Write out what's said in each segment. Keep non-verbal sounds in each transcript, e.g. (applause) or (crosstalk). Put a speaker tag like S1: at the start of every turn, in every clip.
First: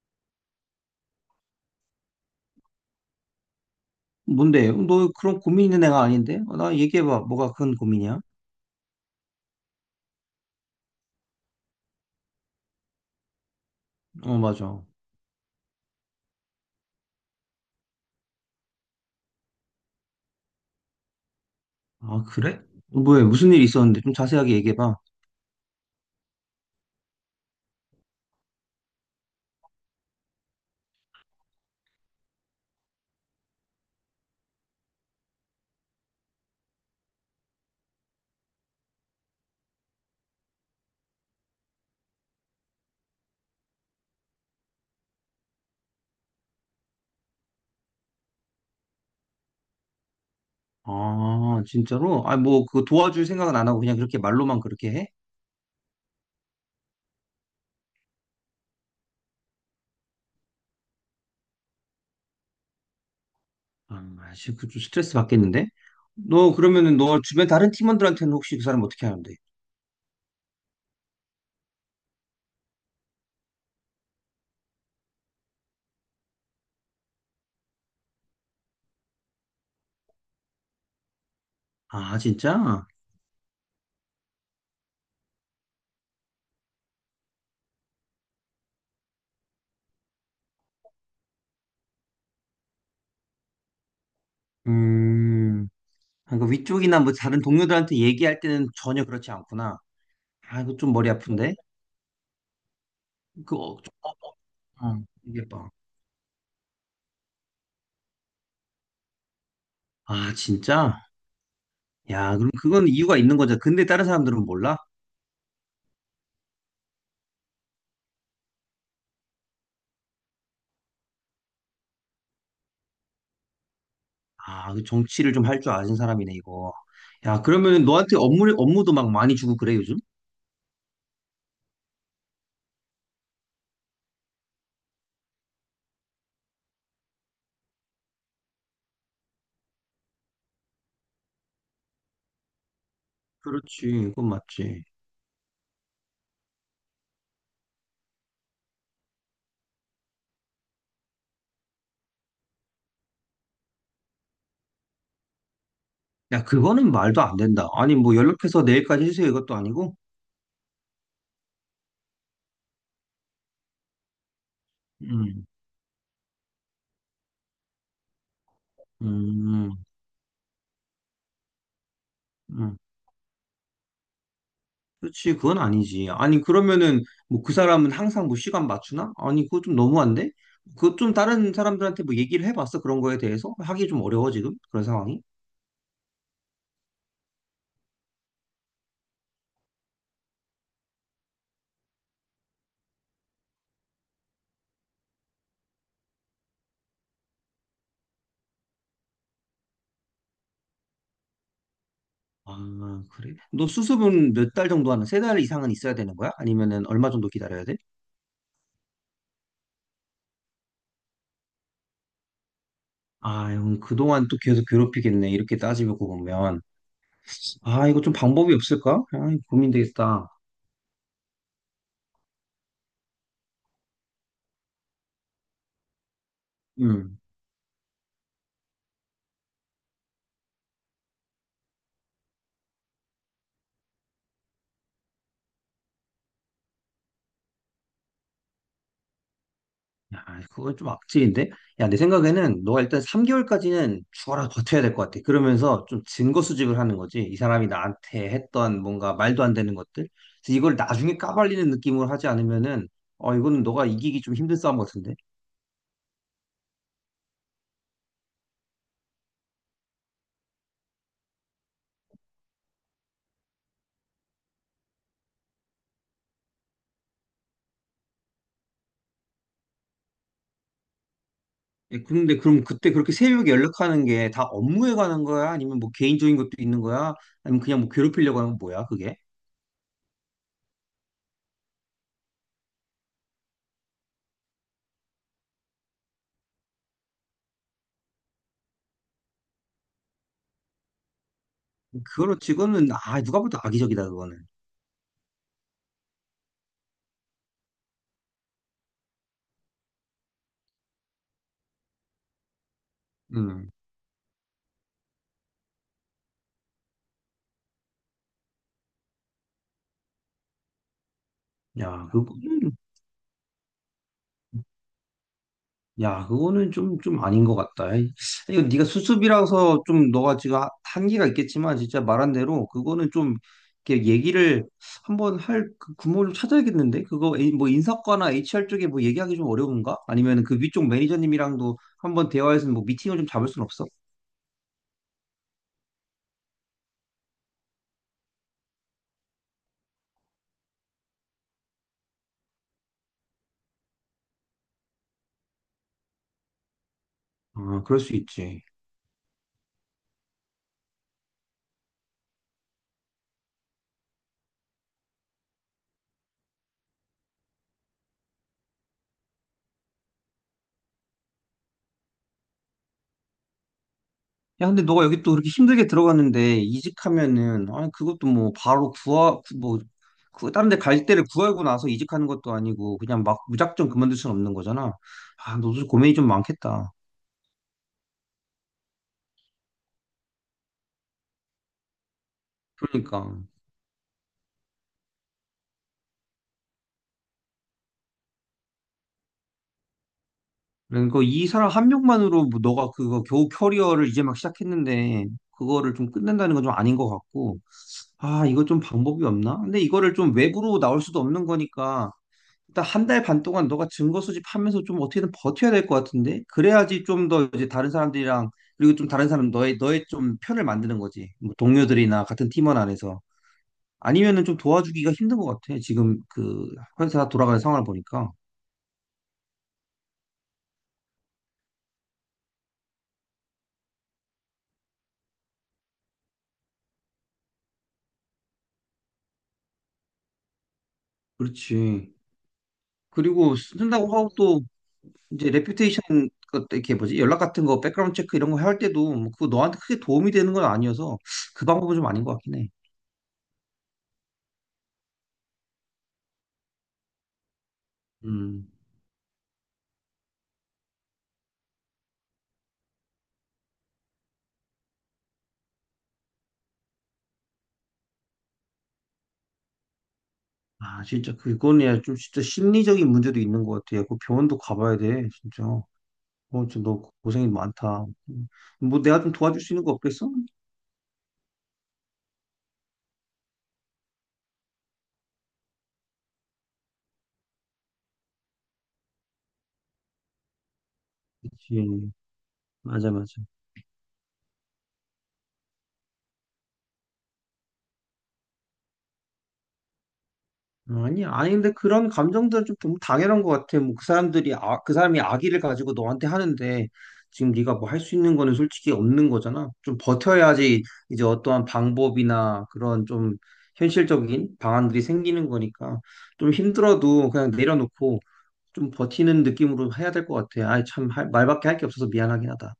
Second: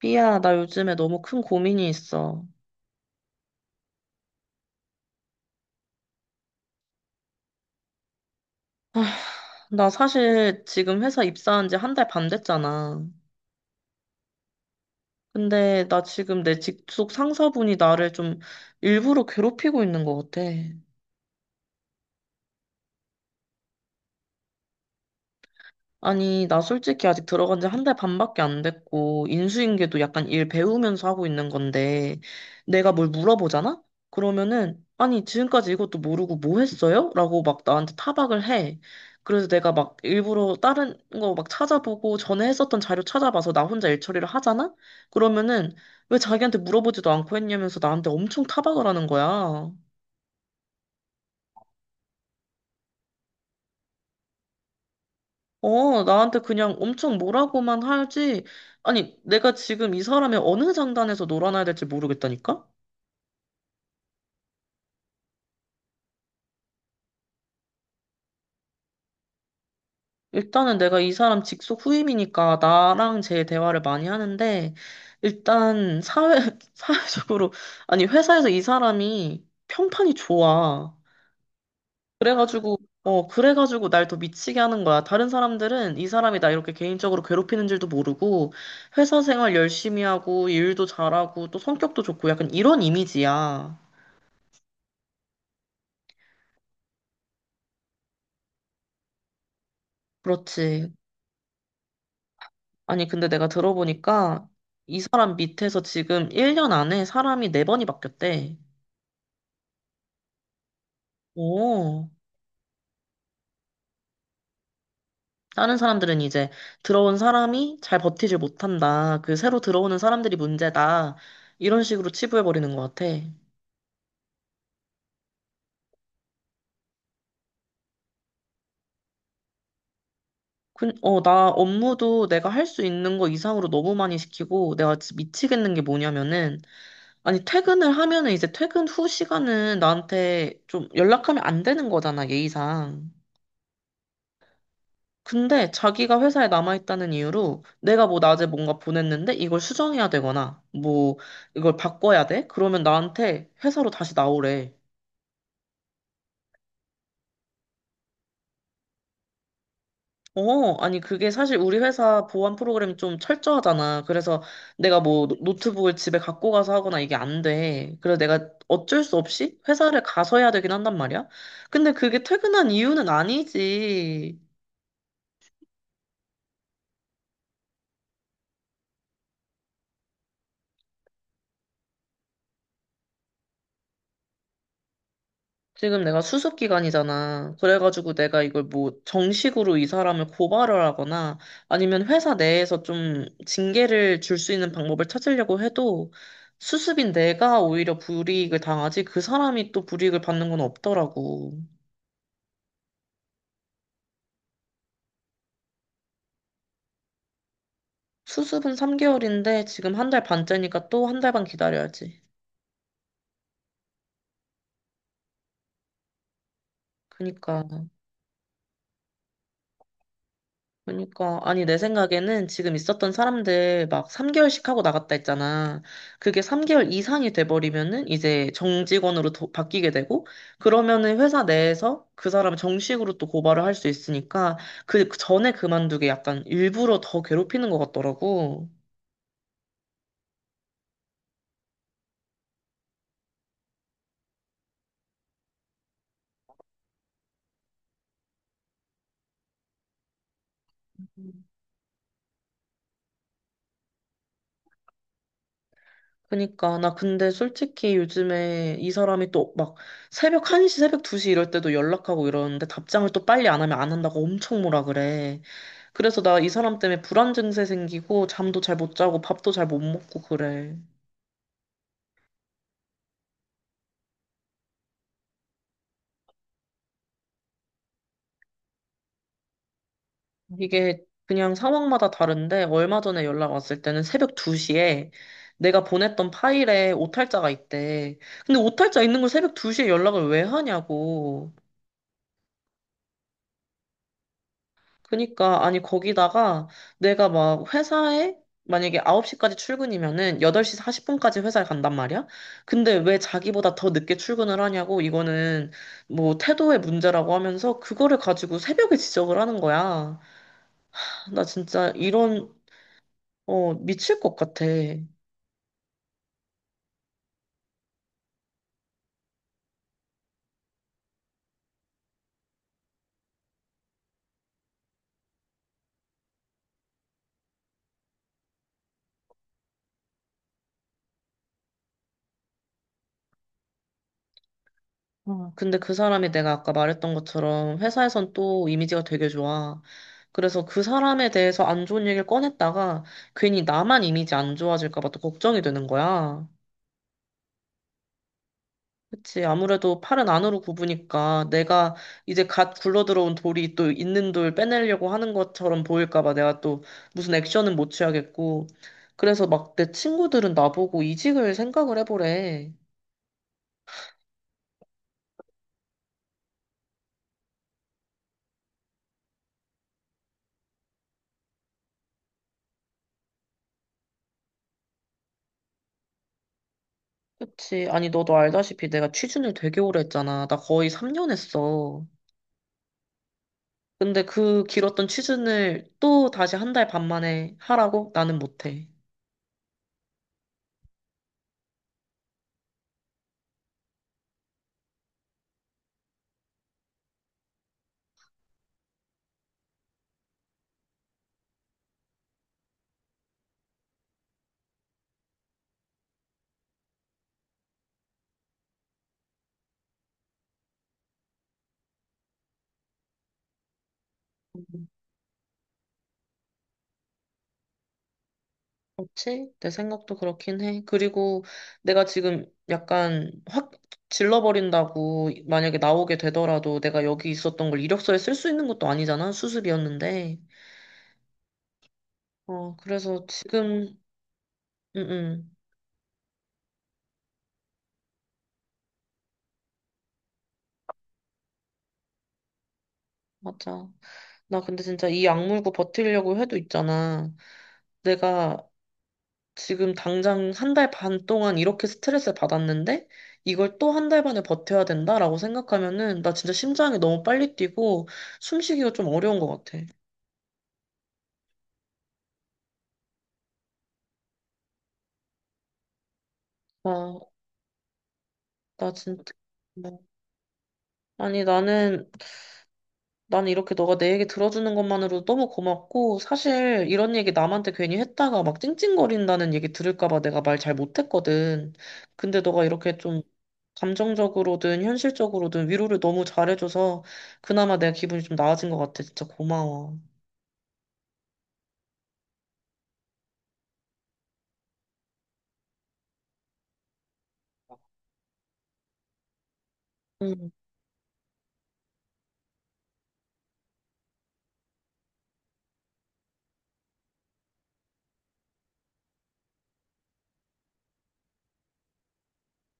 S1: 삐야, 나 요즘에 너무 큰 고민이 있어.
S2: 뭔데? 너 그런 고민 있는 애가 아닌데? 어, 나 얘기해봐. 뭐가 큰 고민이야?
S1: 아, 나 사실 지금 회사 입사한 지 한 달 반 됐잖아.
S2: 어, 맞아.
S1: 근데 나 지금 내 직속 상사분이 나를 좀 일부러 괴롭히고 있는 것 같아.
S2: 아, 그래? 뭐야? 무슨 일이 있었는데? 좀 자세하게 얘기해봐.
S1: 아니, 나 솔직히 아직 들어간 지 한 달 반밖에 안 됐고, 인수인계도 약간 일 배우면서 하고 있는 건데, 내가 뭘 물어보잖아? 그러면은, 아니, 지금까지 이것도 모르고 뭐 했어요? 라고 막 나한테 타박을 해. 그래서 내가 막 일부러 다른 거 막 찾아보고, 전에 했었던 자료 찾아봐서 나 혼자 일 처리를 하잖아? 그러면은, 왜 자기한테 물어보지도 않고 했냐면서 나한테 엄청 타박을 하는 거야.
S2: 아, 진짜로? 아, 뭐, 그 도와줄 생각은 안 하고 그냥 그렇게 말로만 그렇게 해?
S1: 어, 나한테 그냥 엄청 뭐라고만 하지. 아니, 내가 지금 이 사람의 어느 장단에서 놀아나야 될지 모르겠다니까?
S2: 아, 씨, 그좀 스트레스 받겠는데? 너 그러면은 너 주변 다른 팀원들한테는 혹시 그 사람 어떻게 하는데?
S1: 일단은 내가 이 사람 직속 후임이니까 나랑 제 대화를 많이 하는데, 일단 사회, (laughs) 사회적으로, 아니, 회사에서 이 사람이 평판이 좋아.
S2: 아,
S1: 그래가지고,
S2: 진짜?
S1: 그래가지고 날 더 미치게 하는 거야. 다른 사람들은 이 사람이 나 이렇게 개인적으로 괴롭히는 줄도 모르고, 회사 생활 열심히 하고, 일도 잘하고, 또 성격도 좋고, 약간 이런 이미지야.
S2: 음, 아, 그 위쪽이나 뭐 다른 동료들한테 얘기할 때는 전혀 그렇지 않구나. 아, 이거
S1: 그렇지.
S2: 좀 머리 아픈데?
S1: 아니, 근데 내가
S2: 그, 어, 좀-
S1: 들어보니까 이
S2: 어,
S1: 사람
S2: 얘기해봐.
S1: 밑에서 지금 1년 안에 사람이 4번이 바뀌었대.
S2: 아, 진짜?
S1: 오.
S2: 야, 그럼 그건 이유가 있는 거죠. 근데 다른 사람들은 몰라?
S1: 다른 사람들은 이제 들어온 사람이 잘 버티질 못한다. 그 새로 들어오는 사람들이 문제다. 이런 식으로 치부해버리는 것 같아.
S2: 아, 그 정치를 좀 할 줄 아는 사람이네, 이거. 야, 그러면 너한테 업무도 막 많이 주고 그래, 요즘?
S1: 나 업무도 내가 할 수 있는 거 이상으로 너무 많이 시키고 내가 진짜 미치겠는 게 뭐냐면은, 아니 퇴근을 하면은 이제 퇴근 후 시간은 나한테 좀 연락하면 안 되는 거잖아, 예의상.
S2: 그렇지, 그건 맞지.
S1: 근데 자기가 회사에 남아있다는 이유로 내가 뭐 낮에 뭔가 보냈는데 이걸 수정해야 되거나 뭐 이걸 바꿔야 돼? 그러면 나한테 회사로 다시 나오래.
S2: 야, 그거는 말도 안 된다. 아니, 뭐 연락해서 내일까지 해주세요, 이것도 아니고?
S1: 어, 아니 그게 사실 우리 회사 보안 프로그램이 좀 철저하잖아. 그래서 내가 뭐 노-
S2: 음,
S1: 노트북을 집에 갖고 가서 하거나 이게 안 돼. 그래서 내가 어쩔 수 없이
S2: 음,
S1: 회사를 가서 해야 되긴 한단 말이야. 근데 그게 퇴근한
S2: 음.
S1: 이유는 아니지.
S2: 그렇지, 그건 아니지. 아니, 그러면은 뭐 그 사람은 항상 뭐 시간 맞추나? 아니, 그거 좀 너무한데? 그거 좀 다른 사람들한테 뭐 얘기를 해봤어, 그런 거에 대해서? 하기 좀 어려워, 지금? 그런 상황이?
S1: 지금 내가 수습 기간이잖아. 그래가지고 내가 이걸 뭐 정식으로 이 사람을 고발을 하거나 아니면 회사 내에서 좀 징계를 줄 수 있는 방법을 찾으려고 해도 수습인 내가 오히려 불이익을 당하지 그 사람이 또 불이익을 받는 건 없더라고.
S2: 아, 그래? 너 수습은 몇 달 정도 하는, 세 달 이상은 있어야 되는 거야? 아니면은 얼마 정도 기다려야 돼?
S1: 수습은 3개월인데 지금 한 달 반째니까 또 한 달 반 기다려야지.
S2: 아, 형, 그동안 또 계속 괴롭히겠네. 이렇게 따지고 보면.
S1: 그니까
S2: 아, 이거 좀 방법이 없을까? 아, 고민되겠다.
S1: 그러니까 아니 내 생각에는 지금 있었던 사람들 막 3개월씩 하고 나갔다 했잖아. 그게 3개월
S2: 음.
S1: 이상이 돼버리면은 이제 정직원으로 도- 바뀌게 되고 그러면은 회사 내에서 그 사람을 정식으로 또 고발을 할 수 있으니까 그 전에 그만두게 약간 일부러 더 괴롭히는 것 같더라고.
S2: 야, 그건 좀 악질인데? 야, 내 생각에는 너가 일단 3개월까지는 죽어라 버텨야 될 것 같아. 그러면서 좀 증거 수집을 하는 거지. 이 사람이 나한테 했던 뭔가 말도 안 되는 것들. 그래서 이걸 나중에 까발리는 느낌으로 하지 않으면은, 어, 이거는 너가 이기기 좀 힘든 싸움 같은데?
S1: 그니까 나 근데 솔직히 요즘에 이 사람이 또 막 새벽 1시, 새벽 2시 이럴 때도 연락하고 이러는데 답장을 또 빨리 안 하면 안 한다고 엄청 뭐라 그래. 그래서 나 이 사람 때문에 불안 증세 생기고 잠도 잘 못 자고 밥도 잘 못 먹고 그래.
S2: 예, 그런데 그럼 그때 그렇게 새벽에 연락하는 게 다 업무에 관한 거야? 아니면 뭐 개인적인 것도 있는 거야? 아니면 그냥 뭐 괴롭히려고 하는 건 뭐야, 그게?
S1: 이게 그냥 상황마다 다른데 얼마 전에 연락 왔을 때는 새벽 2시에 내가 보냈던 파일에 오탈자가 있대. 근데 오탈자 있는 걸 새벽 2시에 연락을 왜 하냐고.
S2: 그거로 찍으는 아, 누가 봐도 악의적이다, 그거는.
S1: 그니까, 아니, 거기다가 내가 막 회사에 만약에 9시까지 출근이면은 8시 40분까지 회사에 간단 말이야? 근데 왜
S2: 음.
S1: 자기보다 더 늦게 출근을 하냐고, 이거는 뭐 태도의 문제라고 하면서 그거를 가지고 새벽에 지적을 하는 거야. 나 진짜
S2: 야,
S1: 이런,
S2: 그거는,
S1: 미칠 것 같아.
S2: 야, 그거는 좀 아닌 것 같다. 에이, 이거 네가 수습이라서 좀 너가 지금 한계가 있겠지만, 진짜 말한 대로 그거는 좀, 이렇게 얘기를 한번 할 그 구멍을 좀 찾아야겠는데? 그거 뭐 인사과나 HR 쪽에 뭐 얘기하기 좀 어려운가? 아니면 그 위쪽 매니저님이랑도 한번 대화해서 뭐 미팅을 좀 잡을 순 없어?
S1: 근데 그 사람이 내가 아까 말했던 것처럼 회사에선 또 이미지가 되게 좋아. 그래서 그 사람에 대해서 안 좋은 얘기를 꺼냈다가 괜히 나만 이미지 안 좋아질까 봐 또 걱정이 되는 거야.
S2: 아, 그럴 수 있지.
S1: 그치. 아무래도 팔은 안으로 굽으니까 내가 이제 갓 굴러들어온 돌이 또 있는 돌 빼내려고 하는 것처럼 보일까 봐 내가 또 무슨 액션은 못 취하겠고. 그래서 막 내 친구들은 나보고 이직을 생각을 해보래.
S2: 야, 근데 너가 여기 또 그렇게 힘들게 들어갔는데 이직하면은 아니 그것도 뭐 바로 구하 고뭐 그, 다른 데 갈 때를 구하고 나서 이직하는 것도 아니고 그냥 막 무작정 그만둘 수는 없는 거잖아. 아, 너도 고민이 좀 많겠다.
S1: 그치. 아니, 너도 알다시피 내가 취준을 되게 오래 했잖아. 나 거의 3년 했어.
S2: 그러니까.
S1: 근데 그 길었던 취준을 또 다시 한 달 반 만에 하라고? 나는 못해.
S2: 그러니까 이 사람 한 명만으로 뭐 너가 그거 겨우 커리어를 이제 막 시작했는데 그거를 좀 끝낸다는 건 좀 아닌 것 같고. 아, 이거 좀 방법이 없나? 근데 이거를 좀 외부로 나올 수도 없는 거니까 일단 한 달 반 동안 너가 증거 수집하면서 좀 어떻게든 버텨야 될 것 같은데 그래야지 좀 더 이제 다른 사람들이랑 그리고 좀 다른 사람 너의 좀 편을 만드는 거지 뭐 동료들이나 같은 팀원 안에서 아니면은 좀
S1: 음,
S2: 도와주기가 힘든 것 같아 지금 그 회사 돌아가는 상황을 보니까.
S1: 그렇지? 내 생각도 그렇긴 해. 그리고 내가 지금 약간 확 질러버린다고 만약에 나오게 되더라도 내가 여기 있었던 걸 이력서에 쓸 수 있는 것도 아니잖아. 수습이었는데.
S2: 그렇지.
S1: 그래서
S2: 그리고
S1: 지금,
S2: 쓴다고 하고 또
S1: 응,
S2: 이제
S1: 응.
S2: 레퓨테이션 이렇게 뭐지 연락 같은 거 백그라운드 체크 이런 거 할 때도 뭐 그거 너한테 크게 도움이 되는 건 아니어서 그 방법은 좀 아닌 것 같긴 해.
S1: 맞아. 나 근데 진짜 이 악물고 버티려고 해도 있잖아. 내가
S2: 음.
S1: 지금 당장 한 달 반 동안 이렇게 스트레스를 받았는데 이걸 또 한 달 반을 버텨야 된다라고 생각하면은 나 진짜 심장이 너무 빨리 뛰고 숨쉬기가 좀 어려운 것 같아.
S2: 아, 진짜 그거는 좀 진짜 심리적인 문제도 있는 것 같아. 야, 그 병원도 가봐야 돼, 진짜. 어, 진짜 너
S1: 와,
S2: 고생이 많다.
S1: 나
S2: 뭐 내가
S1: 진짜.
S2: 좀 도와줄 수 있는 거
S1: 뭐.
S2: 없겠어?
S1: 아니, 나는 이렇게 너가 내 얘기 들어주는 것만으로도 너무 고맙고, 사실 이런 얘기 남한테 괜히 했다가 막 찡찡거린다는 얘기 들을까 봐 내가 말 잘 못했거든.
S2: 그치.
S1: 근데 너가 이렇게 좀
S2: 맞아.
S1: 감정적으로든 현실적으로든 위로를 너무 잘해줘서 그나마 내가 기분이 좀 나아진 것 같아. 진짜 고마워.
S2: 어, 아니, 근데 그런 감정들은 좀 너무 당연한 것 같아. 뭐 그 사람들이, 아, 그 사람이 악의를 가지고 너한테 하는데 지금 네가 뭐 할 수 있는 거는 솔직히 없는 거잖아. 좀
S1: 응.
S2: 버텨야지 이제 어떠한 방법이나 그런 좀 현실적인 방안들이 생기는 거니까 좀 힘들어도 그냥 내려놓고 좀 버티는 느낌으로 해야 될 것 같아. 아이, 참, 말밖에 할 게 없어서 미안하긴 하다.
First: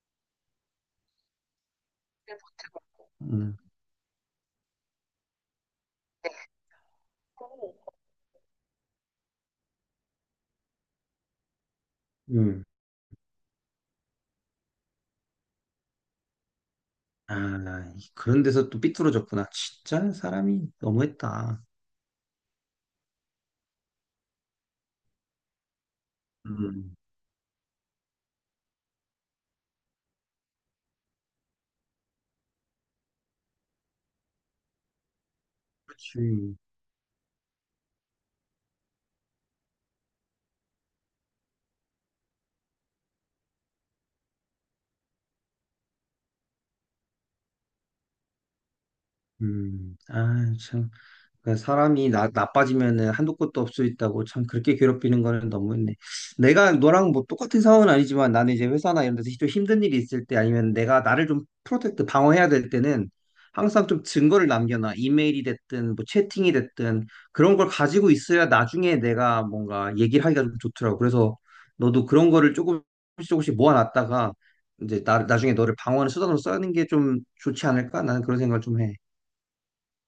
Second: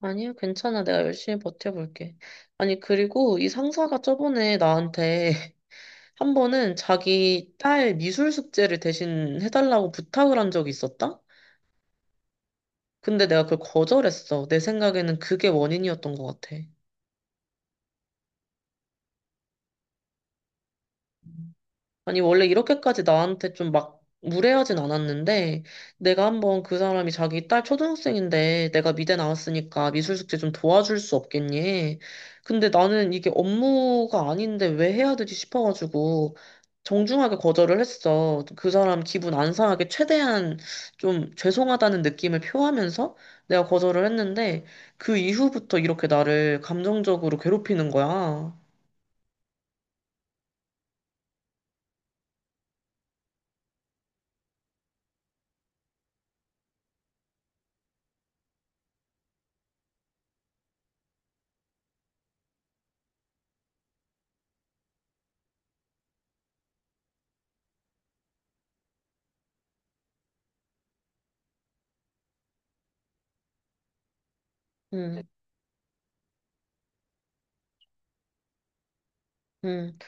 S1: 아니야, 괜찮아. 내가 열심히 버텨볼게. 아니, 그리고 이
S2: 음,
S1: 상사가 저번에 나한테 (laughs) 한 번은 자기 딸 미술 숙제를 대신 해달라고 부탁을 한 적이 있었다?
S2: 음.
S1: 근데 내가 그걸 거절했어. 내 생각에는 그게 원인이었던 것 같아.
S2: 아, 그런 데서 또 삐뚤어졌구나. 진짜 사람이 너무했다.
S1: 아니, 원래 이렇게까지 나한테 좀 막 무례하진 않았는데, 내가 한번 그
S2: 음,
S1: 사람이 자기 딸 초등학생인데, 내가 미대 나왔으니까 미술 숙제 좀 도와줄 수 없겠니? 근데 나는 이게 업무가 아닌데 왜 해야 되지 싶어가지고,
S2: 그치.
S1: 정중하게 거절을 했어. 그 사람 기분 안 상하게 최대한 좀 죄송하다는 느낌을 표하면서 내가 거절을 했는데, 그 이후부터 이렇게 나를 감정적으로 괴롭히는 거야.
S2: 아, 참. 그 사람이 나빠지면은 한도 끝도 없을 수 있다고 참 그렇게 괴롭히는 거는 너무했네. 내가 너랑 뭐 똑같은 상황은 아니지만 나는 이제 회사나 이런 데서 좀 힘든 일이 있을 때 아니면 내가 나를 좀 프로텍트 방어해야 될 때는 항상 좀 증거를 남겨놔. 이메일이 됐든 뭐 채팅이 됐든 그런 걸 가지고 있어야 나중에 내가 뭔가 얘기를 하기가 좀 좋더라고. 그래서 너도 그런 거를 조금씩 조금씩 모아놨다가 이제
S1: 음.
S2: 나중에 너를 방어하는 수단으로 쓰는 게 좀 좋지 않을까? 나는 그런 생각을 좀 해.
S1: 음.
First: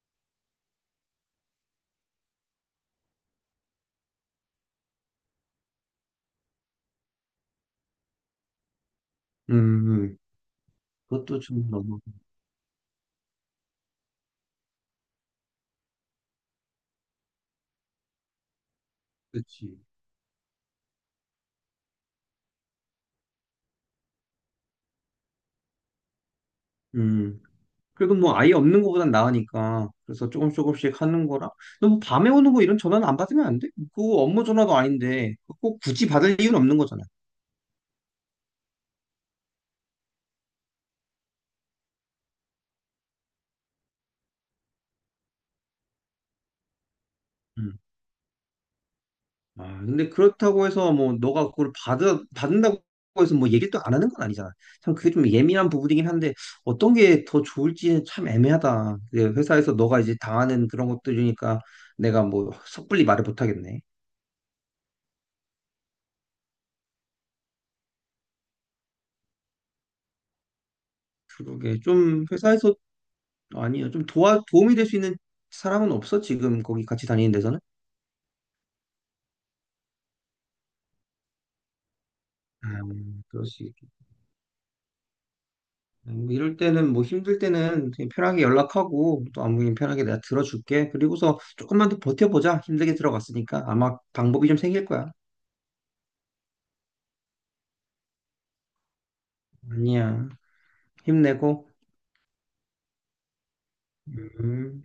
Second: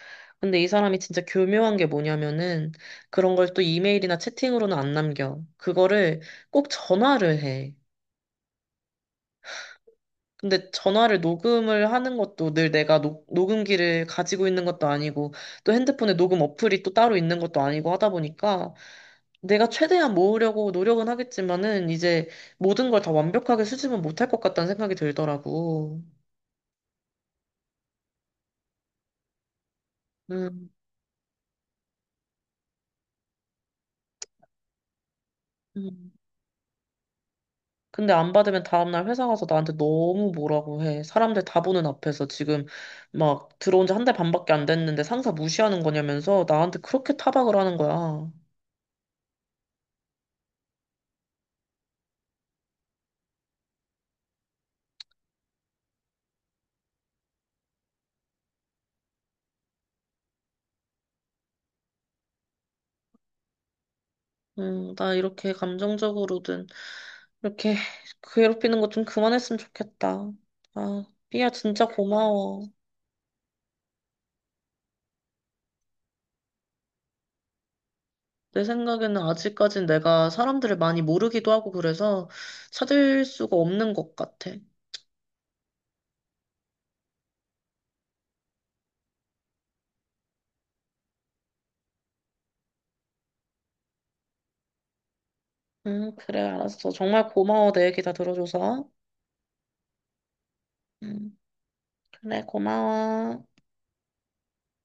S1: 근데 이 사람이 진짜 교묘한 게 뭐냐면은 그런 걸 또 이메일이나 채팅으로는 안 남겨. 그거를 꼭 전화를 해.
S2: 음, 음.
S1: 근데 전화를
S2: 그것도 좀
S1: 녹음을
S2: 너무.
S1: 하는 것도 늘 내가 녹음기를 가지고 있는 것도 아니고 또 핸드폰에 녹음 어플이 또 따로 있는 것도 아니고 하다 보니까 내가
S2: 그치.
S1: 최대한 모으려고 노력은 하겠지만은 이제 모든 걸 다 완벽하게 수집은 못할 것 같다는 생각이 들더라고.
S2: 음. 그래도 뭐 아예 없는 거보단 나으니까. 그래서
S1: 음.
S2: 조금씩 하는 거라. 너뭐 밤에 오는 거 이런 전화는 안 받으면 안 돼? 그거 업무 전화도 아닌데 그거 꼭 굳이
S1: 음.
S2: 받을 이유는 없는 거잖아.
S1: 근데 안 받으면 다음날 회사 가서 나한테 너무 뭐라고 해. 사람들 다 보는 앞에서 지금 막 들어온 지 한 달 반밖에 안 됐는데 상사 무시하는 거냐면서 나한테 그렇게 타박을 하는
S2: 음.
S1: 거야.
S2: 아, 근데 그렇다고 해서 뭐 너가 그걸 받아 받는다고 해서 뭐 얘기를 또 안 하는 건 아니잖아. 참 그게 좀 예민한 부분이긴 한데 어떤 게 더 좋을지 참 애매하다. 그게 회사에서 너가 이제 당하는 그런 것들이니까 내가 뭐 섣불리 말을 못 하겠네.
S1: 나 이렇게 감정적으로든 이렇게 괴롭히는 거 좀 그만했으면 좋겠다. 아, 삐야
S2: 그러게
S1: 진짜
S2: 좀
S1: 고마워.
S2: 회사에서 아니요. 도움이 될 수 있는 사람은 없어? 지금 거기 같이 다니는 데서는?
S1: 내 생각에는 아직까진 내가 사람들을 많이 모르기도 하고 그래서 찾을 수가
S2: 그렇지.
S1: 없는 것 같아.
S2: 뭐 이럴 때는 뭐 힘들 때는 그냥 편하게 연락하고 또 안부인 편하게 내가 들어줄게. 그리고서 조금만 더 버텨보자. 힘들게 들어갔으니까 아마 방법이 좀 생길 거야.
S1: 그래, 알았어. 정말 고마워. 내 얘기 다 들어줘서.
S2: 아니야.
S1: 음.
S2: 힘내고.
S1: 그래, 고마워.
S2: 음.